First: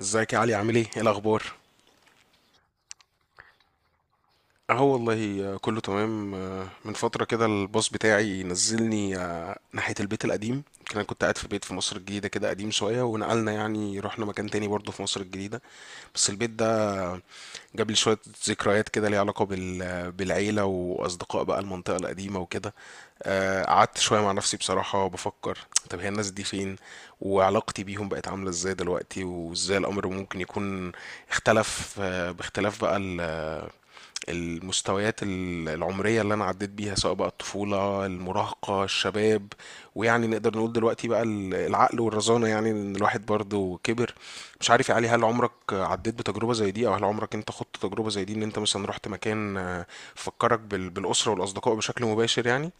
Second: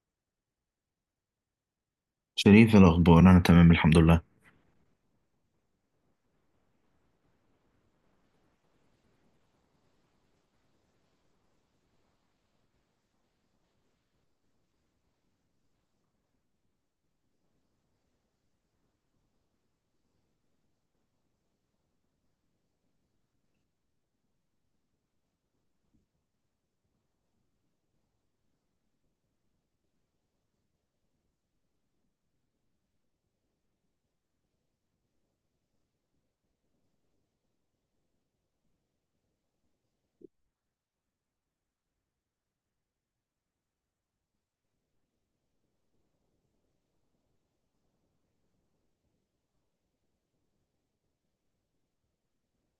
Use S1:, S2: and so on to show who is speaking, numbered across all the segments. S1: ازيك يا علي؟ عامل ايه الاخبار؟
S2: شريف، إيه الأخبار؟ أنا تمام، الحمد لله.
S1: اهو والله، كله تمام. من فتره كده الباص بتاعي نزلني ناحيه البيت القديم. كان انا كنت قاعد في بيت في مصر الجديده كده قديم شويه، ونقلنا يعني رحنا مكان تاني برضه في مصر الجديده. بس البيت ده جاب لي شويه ذكريات كده، ليها علاقه بالعيله واصدقاء بقى المنطقه القديمه وكده. قعدت شويه مع نفسي بصراحه بفكر، طب هي الناس دي فين؟ وعلاقتي بيهم بقت عامله ازاي دلوقتي؟ وازاي الامر ممكن يكون اختلف، باختلاف بقى المستويات العمرية اللي أنا عديت بيها، سواء بقى الطفولة، المراهقة، الشباب، ويعني نقدر نقول دلوقتي بقى العقل والرزانة، يعني إن الواحد برضه كبر. مش عارف يا علي، هل عمرك عديت بتجربة زي دي؟ أو هل عمرك أنت خضت تجربة زي دي، إن أنت مثلا رحت مكان فكرك بالأسرة والأصدقاء بشكل مباشر يعني؟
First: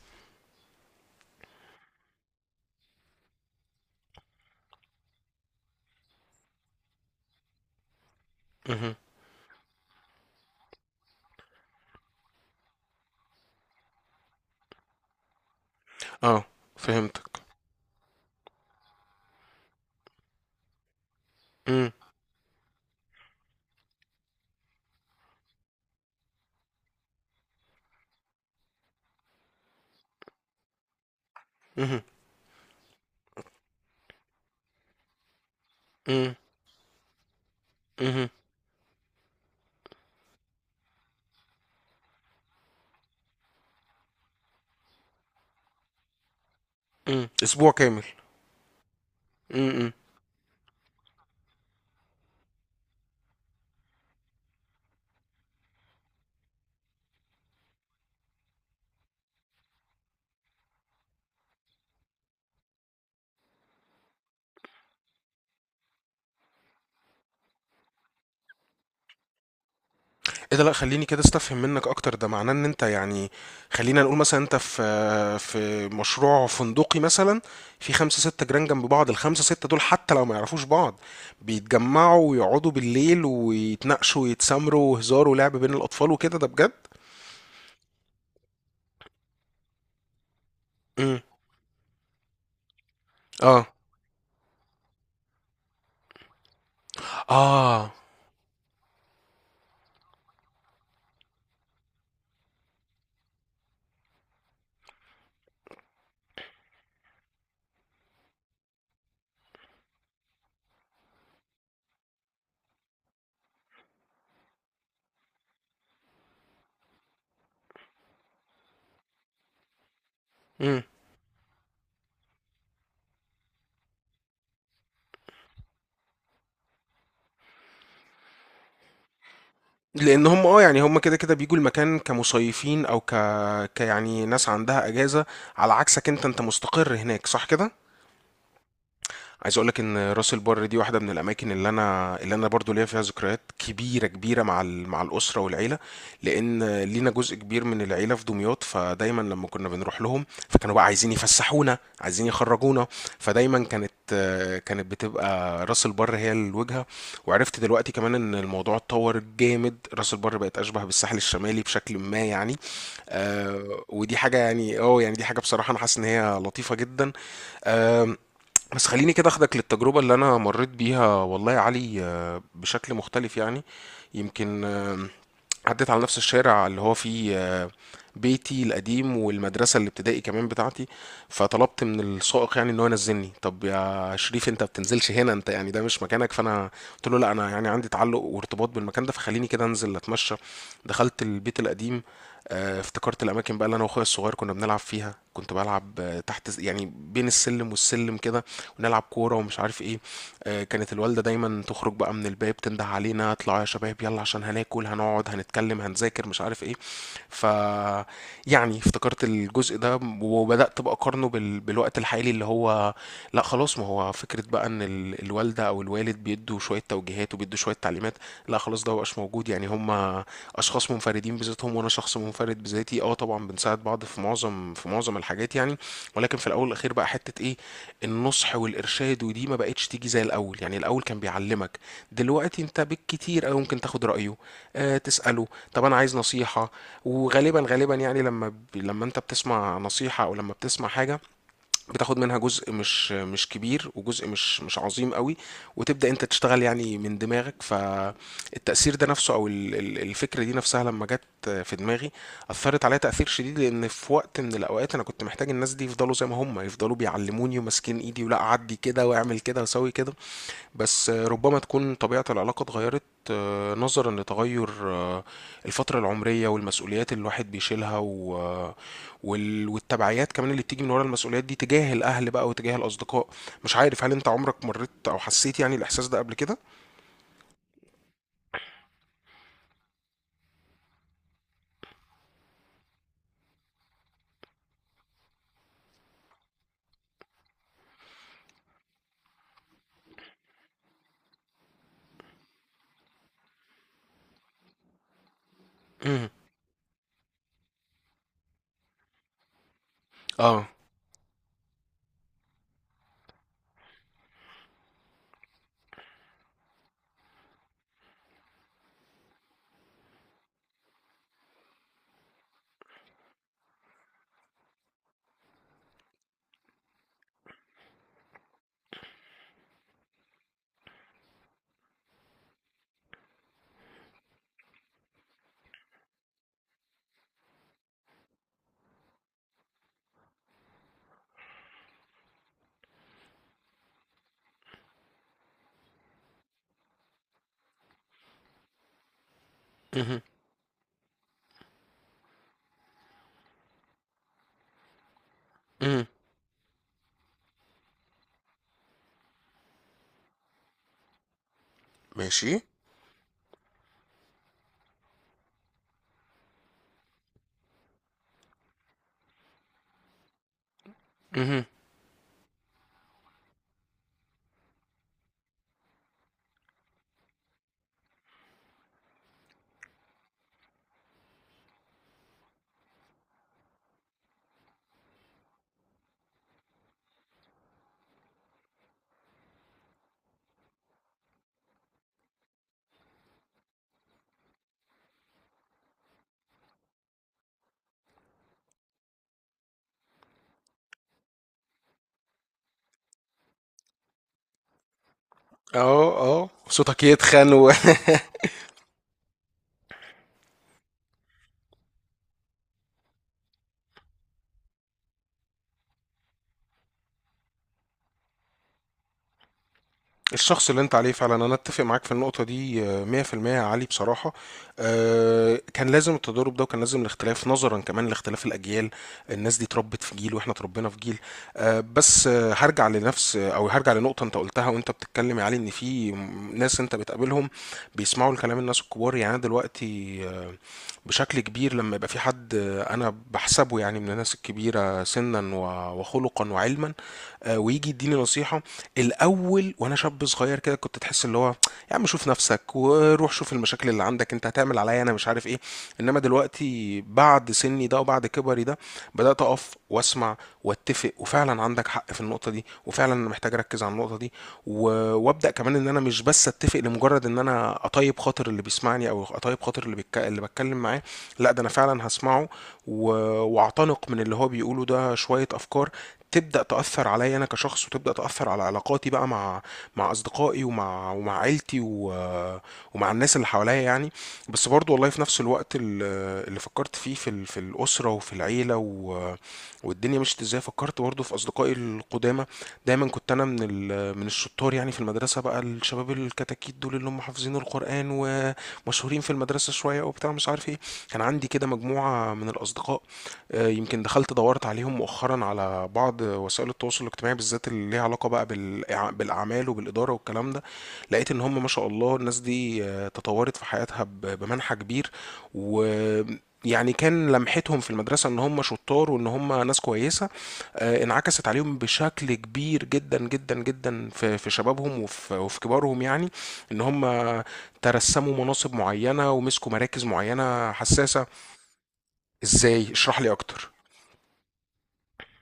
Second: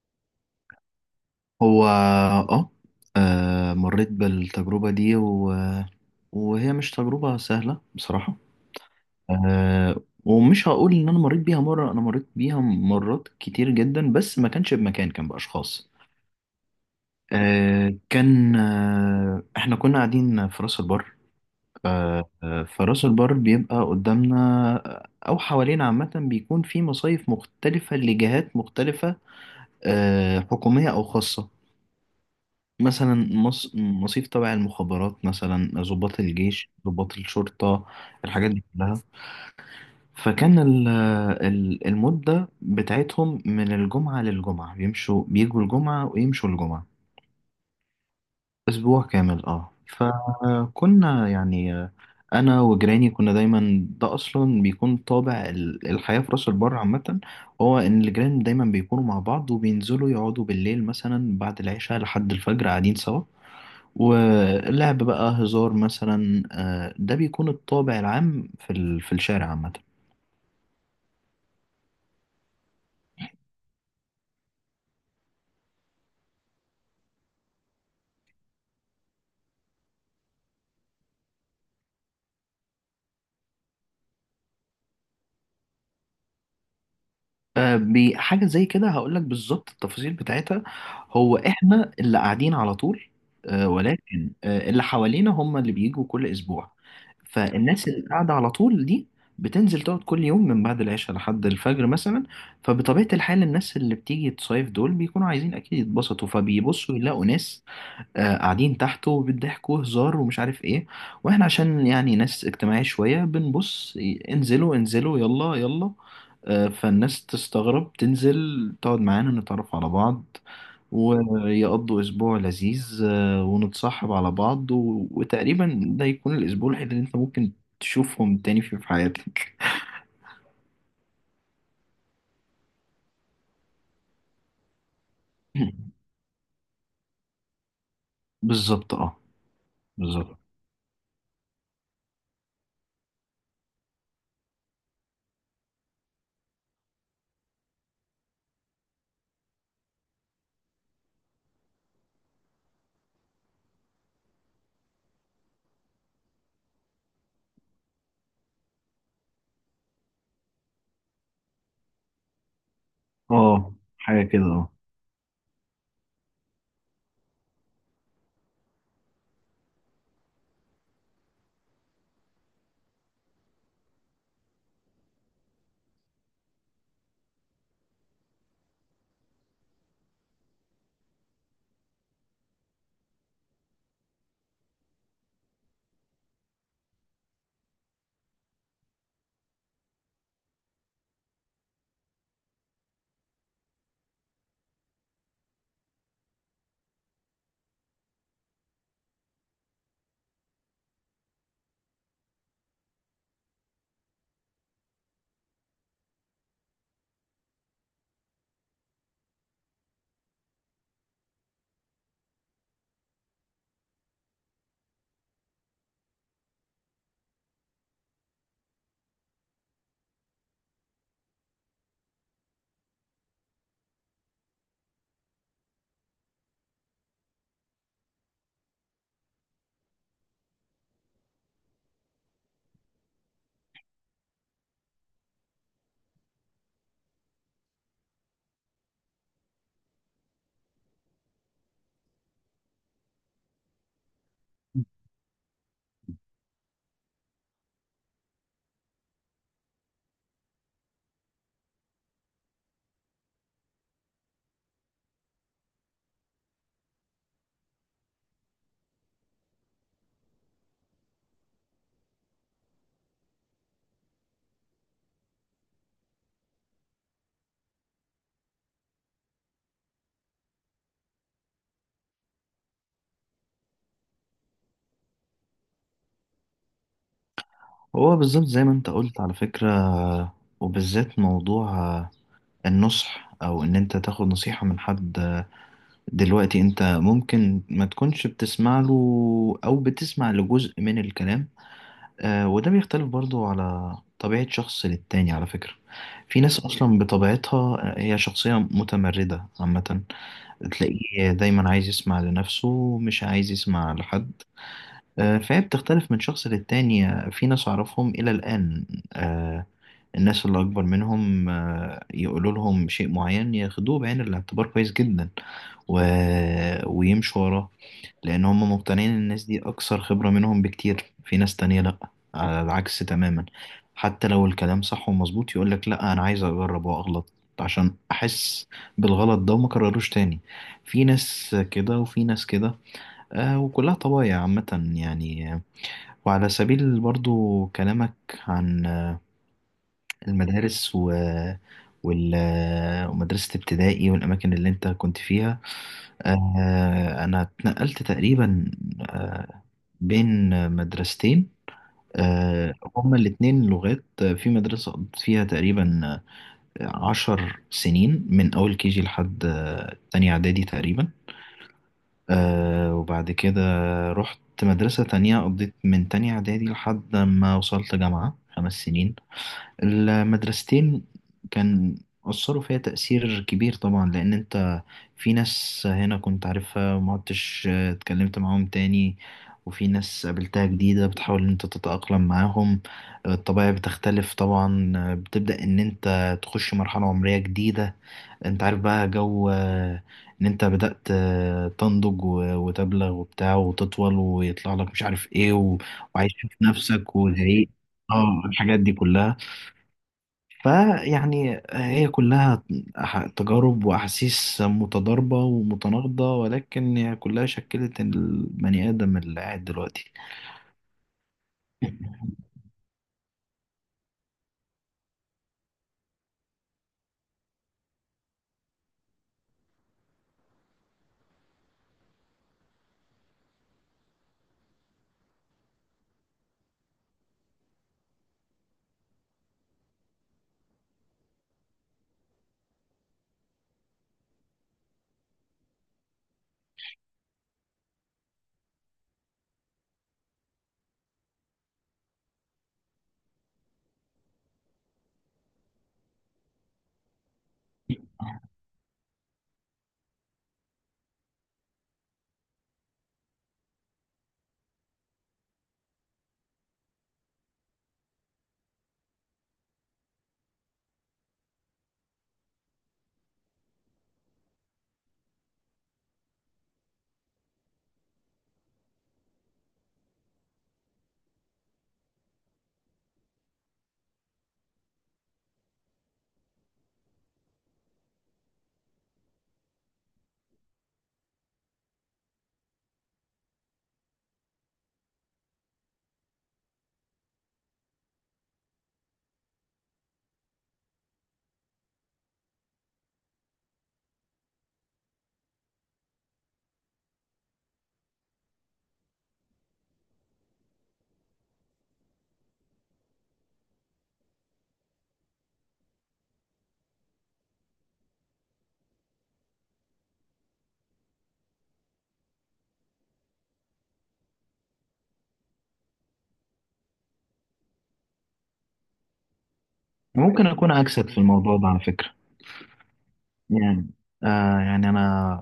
S2: هو مريت بالتجربة دي وهي مش تجربة سهلة بصراحة.
S1: مهم.
S2: ومش هقول إن أنا مريت بيها مرة، أنا مريت بيها مرات كتير جدا، بس ما كانش بمكان، كان بأشخاص.
S1: اه، فهمتك.
S2: آه كان آه إحنا كنا قاعدين في راس البر.
S1: مم.
S2: فراس البر بيبقى قدامنا، أو حوالينا عامة بيكون في مصايف مختلفة لجهات مختلفة، حكومية أو خاصة.
S1: مهم.
S2: مثلا مصيف تبع المخابرات، مثلا ضباط
S1: مم.
S2: الجيش، ضباط الشرطة،
S1: مهم.
S2: الحاجات دي كلها. فكان المدة بتاعتهم من الجمعة للجمعة، بيمشوا بيجوا الجمعة ويمشوا الجمعة.
S1: مم. أسبوع كامل.
S2: أسبوع كامل. اه
S1: مم.
S2: فكنا يعني، أنا وجيراني كنا دايما. ده أصلا بيكون طابع الحياة في راس البر عامة. هو إن الجيران دايما بيكونوا مع بعض، وبينزلوا يقعدوا بالليل مثلا بعد العشاء لحد الفجر قاعدين سوا. واللعب بقى هزار مثلا. ده بيكون الطابع العام في الشارع عامة.
S1: ايه ده؟ لا خليني كده استفهم منك اكتر. ده معناه ان انت يعني خلينا نقول مثلا انت في مشروع فندقي مثلا، في خمسة ستة جيران جنب بعض، الخمسة ستة دول حتى لو ما يعرفوش بعض بيتجمعوا ويقعدوا بالليل ويتناقشوا ويتسامروا وهزار ولعب بين الاطفال وكده؟ ده بجد؟
S2: حاجة زي كده، هقول لك بالظبط التفاصيل بتاعتها.
S1: امم.
S2: هو احنا اللي قاعدين على طول،
S1: اه.
S2: ولكن، اللي حوالينا هم اللي بيجوا كل اسبوع. فالناس
S1: اه.
S2: اللي قاعدة على طول دي بتنزل تقعد كل يوم من بعد العشاء لحد الفجر مثلا. فبطبيعة الحال، الناس اللي بتيجي تصيف دول بيكونوا عايزين أكيد يتبسطوا، فبيبصوا يلاقوا ناس قاعدين تحته بيضحكوا هزار، ومش عارف ايه. واحنا عشان يعني ناس اجتماعية شوية، بنبص: انزلوا انزلوا، يلا يلا. فالناس تستغرب، تنزل تقعد معانا، نتعرف على بعض،
S1: امم.
S2: ويقضوا أسبوع لذيذ، ونتصاحب على بعض وتقريبا ده يكون الأسبوع الوحيد اللي أنت ممكن تشوفهم تاني فيه في حياتك.
S1: لان هم اه يعني هم كده كده بيجوا المكان كمصيفين او كيعني ناس عندها اجازة، على عكسك انت، انت مستقر هناك صح كده؟
S2: بالظبط، اه.
S1: عايز اقول لك ان راس
S2: بالظبط،
S1: البر دي واحده من الاماكن اللي انا برضو ليا فيها ذكريات كبيره كبيره مع مع الاسره والعيله، لان لينا جزء كبير من العيله في دمياط، فدايما لما كنا بنروح لهم فكانوا بقى عايزين يفسحونا، عايزين يخرجونا، فدايما كانت بتبقى راس البر هي الوجهه. وعرفت دلوقتي كمان ان الموضوع اتطور جامد، راس البر بقت اشبه بالساحل الشمالي بشكل ما يعني.
S2: اه.
S1: آه ودي
S2: حاجة
S1: حاجه
S2: كده، اه.
S1: يعني اه يعني دي حاجه بصراحه انا حاسس ان هي لطيفه جدا. بس خليني كده اخدك للتجربة اللي انا مريت بيها والله يا علي، بشكل مختلف يعني. يمكن عديت على نفس الشارع اللي هو فيه بيتي القديم والمدرسة الابتدائي كمان بتاعتي، فطلبت من السائق يعني ان هو ينزلني. طب يا شريف انت بتنزلش هنا، انت يعني ده مش مكانك. فانا قلت له لا، انا يعني عندي تعلق وارتباط بالمكان ده، فخليني كده انزل اتمشى. دخلت البيت القديم، افتكرت الاماكن بقى اللي انا واخويا الصغير كنا بنلعب فيها، كنت بلعب تحت يعني بين السلم والسلم كده، ونلعب كورة ومش عارف ايه. كانت الوالدة دايما تخرج بقى من الباب تنده علينا، اطلعوا يا شباب يلا، عشان هناكل، هنقعد، هنتكلم، هنذاكر، مش عارف ايه. ف يعني افتكرت الجزء ده، وبدأت بقى اقارنه بالوقت الحالي، اللي هو لا خلاص، ما هو فكرة بقى ان الوالدة او الوالد بيدوا شوية توجيهات وبيدوا شوية تعليمات، التجمعات لا خلاص ده مبقاش موجود يعني. هم اشخاص منفردين بذاتهم، وانا شخص منفرد بذاتي. اه طبعا بنساعد بعض في معظم في معظم الحاجات يعني، ولكن في الاول والاخير بقى حته ايه، النصح والارشاد، ودي ما بقتش تيجي زي الاول. يعني الاول كان بيعلمك، دلوقتي انت بالكتير او ممكن تاخد رايه، آه تساله طب انا عايز نصيحه. وغالبا يعني لما لما انت بتسمع نصيحه او لما بتسمع حاجه بتاخد منها جزء مش كبير، وجزء مش عظيم قوي، وتبدأ انت تشتغل يعني من دماغك. فالتأثير ده نفسه او الفكرة دي نفسها لما جت في دماغي أثرت عليا تأثير شديد، لأن في وقت من الأوقات أنا كنت محتاج الناس دي يفضلوا زي ما هم، يفضلوا بيعلموني وماسكين إيدي، ولا أعدي كده وأعمل كده وأسوي كده. بس ربما تكون طبيعة العلاقة اتغيرت، نظرا لتغير الفترة العمرية والمسؤوليات اللي الواحد بيشيلها و... والتبعيات كمان اللي بتيجي من ورا المسؤوليات دي تجاه الأهل بقى وتجاه الأصدقاء. مش عارف هل أنت عمرك مريت أو حسيت يعني الإحساس ده قبل كده؟
S2: هو بالظبط زي ما أنت قلت على فكرة، وبالذات موضوع النصح، او ان انت تاخد نصيحة من حد. دلوقتي انت ممكن ما تكونش بتسمع له، او بتسمع لجزء من الكلام. وده بيختلف برضو على طبيعة شخص للتاني، على فكرة.
S1: مهم.
S2: في ناس اصلا بطبيعتها هي شخصية متمردة عامة،
S1: اه.
S2: تلاقيه دايما عايز يسمع لنفسه، مش عايز يسمع لحد. فهي بتختلف من شخص للتاني. في ناس أعرفهم إلى الآن، آه، الناس اللي أكبر منهم، يقولوا لهم شيء معين، ياخدوه بعين الاعتبار كويس جدا و... ويمشوا وراه، لأن هم مقتنعين إن الناس دي أكثر خبرة منهم بكتير. في ناس تانية لأ، على العكس تماما. حتى لو الكلام صح ومظبوط، يقولك لأ، أنا عايز أجرب وأغلط عشان أحس بالغلط ده وما كرروش تاني. في ناس كده وفي ناس كده. وكلها طبايع عامة يعني. وعلى سبيل برضو كلامك عن
S1: مهم.
S2: المدارس و وال- آه، ومدرسة ابتدائي والأماكن اللي أنت كنت فيها،
S1: مهم.
S2: أنا اتنقلت تقريبا آه، بين مدرستين،
S1: ماشي.
S2: هما الاتنين لغات. في مدرسة قضيت فيها تقريبا، 10 سنين، من أول كيجي لحد تانية إعدادي تقريبا.
S1: مهم.
S2: وبعد كده رحت مدرسة تانية، قضيت من تانية إعدادي لحد ما وصلت جامعة، 5 سنين. المدرستين كان أثروا فيا تأثير كبير طبعا، لأن أنت في ناس هنا كنت عارفها ما عدتش اتكلمت معاهم تاني، وفي ناس قابلتها جديدة بتحاول إن أنت تتأقلم معاهم. الطبيعة بتختلف طبعا، بتبدأ إن أنت تخش مرحلة عمرية جديدة. انت عارف بقى جو، ان انت بدأت تنضج وتبلغ وبتاع وتطول، ويطلع لك مش عارف ايه
S1: اه.
S2: وعايش
S1: اه
S2: في
S1: صوتك
S2: نفسك
S1: يتخن.
S2: والهيئ. اه الحاجات دي كلها، فيعني هي كلها تجارب واحاسيس متضاربة ومتناقضة، ولكن هي كلها شكلت البني ادم اللي قاعد دلوقتي.
S1: الشخص اللي انت عليه فعلا، انا اتفق معاك في النقطة دي 100% يا علي بصراحة. كان لازم التضارب ده، وكان لازم الاختلاف نظرا كمان لاختلاف الاجيال، الناس دي اتربت في جيل واحنا اتربينا في جيل. بس هرجع لنفس او هرجع لنقطة انت قلتها وانت بتتكلم يا علي، ان في ناس انت بتقابلهم بيسمعوا الكلام الناس الكبار. يعني أنا دلوقتي بشكل كبير لما يبقى في حد انا بحسبه يعني من الناس الكبيرة سنا وخلقا وعلما ويجي يديني نصيحه، الاول وانا شاب صغير كده كنت تحس اللي هو يا عم شوف نفسك وروح شوف المشاكل اللي عندك، انت هتعمل عليا انا مش عارف ايه. انما دلوقتي بعد سني ده وبعد كبري ده، بدات اقف واسمع واتفق، وفعلا عندك حق في النقطه دي، وفعلا انا محتاج اركز على النقطه دي. و... وابدا كمان ان انا مش بس اتفق لمجرد ان انا اطيب خاطر اللي بيسمعني او اطيب خاطر اللي اللي بتكلم معاه، لا ده انا فعلا هسمعه. و... واعتنق من اللي هو بيقوله ده شويه افكار تبدا تاثر عليا انا كشخص، وتبدا تاثر على علاقاتي بقى مع اصدقائي ومع عيلتي و... ومع الناس اللي حواليا يعني. بس برضو والله في نفس الوقت اللي فكرت فيه في في الاسره وفي العيله و... والدنيا مشيت ازاي، فكرت برضه في اصدقائي القدامى. دايما كنت انا من من الشطار يعني في المدرسه، بقى الشباب الكتاكيت دول اللي هم حافظين القران ومشهورين في المدرسه شويه وبتاع مش عارف ايه، كان عندي كده مجموعه من الاصدقاء. يمكن دخلت دورت عليهم مؤخرا على بعض وسائل التواصل الاجتماعي، بالذات اللي ليها علاقه بقى بالاعمال وبالاداره والكلام ده، لقيت ان هم ما شاء الله الناس دي تطورت في حياتها بمنحى كبير. و يعني كان لمحتهم في المدرسة ان هم شطار وان هم ناس كويسة انعكست عليهم بشكل كبير جدا جدا جدا في شبابهم وفي كبارهم، يعني ان هم ترسموا مناصب معينة ومسكوا مراكز
S2: ممكن اكون
S1: معينة
S2: عكسك في
S1: حساسة.
S2: الموضوع ده على فكرة.
S1: ازاي؟ اشرح لي اكتر.
S2: يعني يعني انا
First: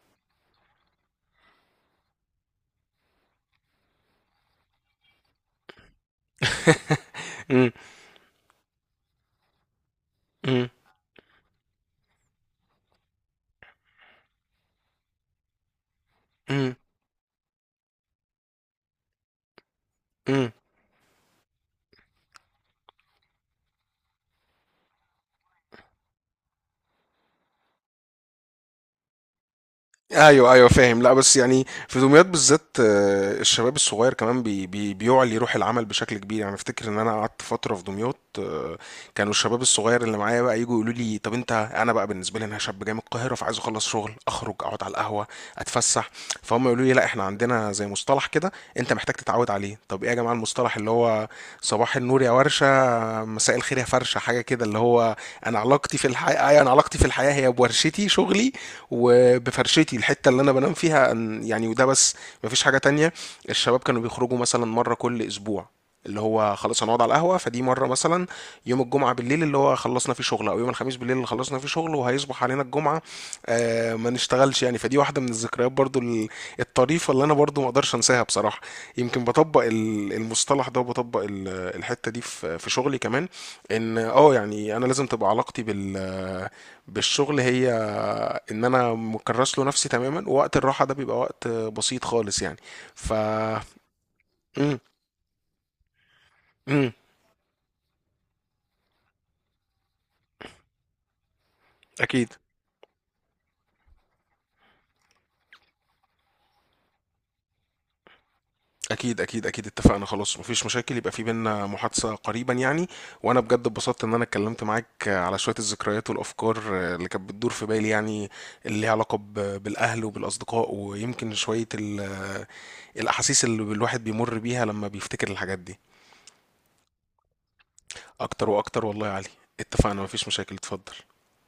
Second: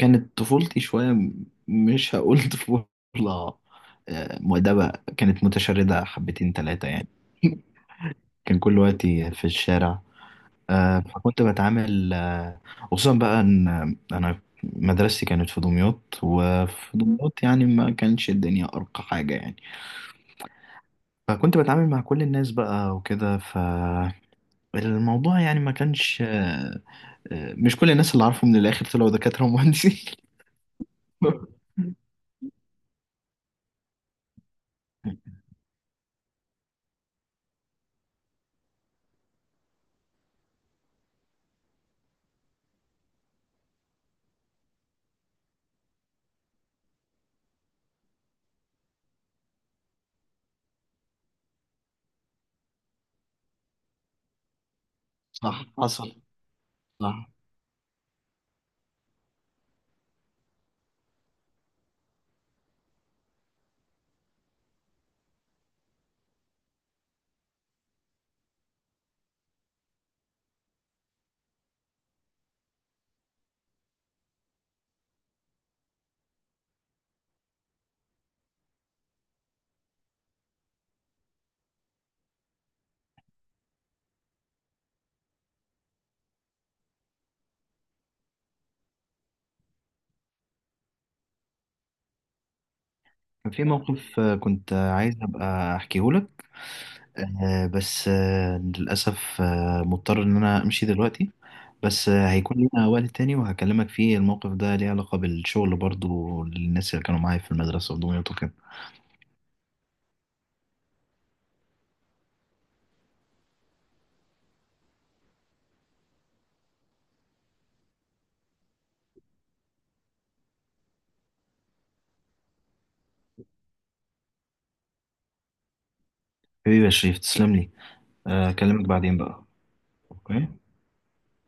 S2: كانت طفولتي شوية، مش هقول طفولة مؤدبة. كانت متشردة حبتين تلاتة يعني.
S1: مم،
S2: كان كل وقتي في الشارع.
S1: مم،
S2: فكنت بتعامل، خصوصا بقى ان انا مدرستي كانت في دمياط،
S1: مم،
S2: وفي دمياط يعني ما كانش الدنيا ارقى حاجة يعني.
S1: مم.
S2: فكنت بتعامل مع كل الناس بقى وكده. فالموضوع يعني ما كانش مش كل الناس اللي عارفه من الاخر طلعوا دكاترة ومهندسين.
S1: ايوه ايوه فاهم. لا بس يعني في دمياط بالذات الشباب الصغير كمان بي بي بيعلي روح العمل بشكل كبير يعني. افتكر ان انا قعدت فتره في دمياط كانوا الشباب الصغير اللي معايا بقى يجوا يقولوا لي، طب انت، انا بقى بالنسبه لي انا شاب جاي من القاهره، فعايز اخلص شغل اخرج اقعد على القهوه، اتفسح، فهم يقولوا لي لا احنا عندنا زي مصطلح كده انت محتاج تتعود عليه. طب ايه يا جماعه المصطلح؟ اللي هو صباح النور يا ورشه، مساء الخير يا فرشه، حاجه كده اللي هو انا
S2: صح،
S1: علاقتي في
S2: حصل.
S1: الحياه،
S2: صح،
S1: هي بورشتي شغلي، وبفرشتي الحته اللي انا بنام فيها يعني، وده بس، مفيش حاجه تانية. الشباب كانوا بيخرجوا مثلا مره كل اسبوع اللي هو خلاص هنقعد على القهوه، فدي مره مثلا يوم الجمعه بالليل اللي هو خلصنا فيه شغل، او يوم الخميس بالليل اللي خلصنا فيه شغل وهيصبح علينا الجمعه آه ما نشتغلش يعني. فدي واحده من الذكريات برضو الطريفه اللي انا برضو ما اقدرش انساها بصراحه. يمكن بطبق المصطلح ده، وبطبق الحته دي في شغلي كمان، ان اه يعني انا لازم تبقى علاقتي بال بالشغل هي ان انا مكرس له نفسي تماما، ووقت الراحه ده بيبقى وقت بسيط خالص يعني. ف
S2: كان في موقف، كنت
S1: امم.
S2: عايز ابقى احكيه لك،
S1: امم.
S2: بس، للاسف، مضطر ان انا امشي دلوقتي. بس،
S1: اكيد،
S2: هيكون لنا وقت تاني وهكلمك فيه. الموقف ده ليه علاقة بالشغل برضو، للناس اللي كانوا معايا في المدرسة في دمياط وكده.
S1: اكيد اتفقنا، خلاص مفيش مشاكل، يبقى في بينا محادثه قريبا يعني. وانا بجد اتبسطت ان انا اتكلمت معاك على شويه الذكريات والافكار اللي كانت بتدور في بالي، يعني اللي ليها علاقه بالاهل وبالاصدقاء، ويمكن شويه الاحاسيس اللي الواحد بيمر بيها لما بيفتكر الحاجات دي.
S2: حبيبي يا شريف، تسلم لي.
S1: اكتر واكتر
S2: اكلمك
S1: والله يا
S2: بعدين
S1: علي.
S2: بقى.
S1: اتفقنا، مفيش
S2: اوكي،
S1: مشاكل، اتفضل.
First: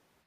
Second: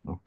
S2: اوكي.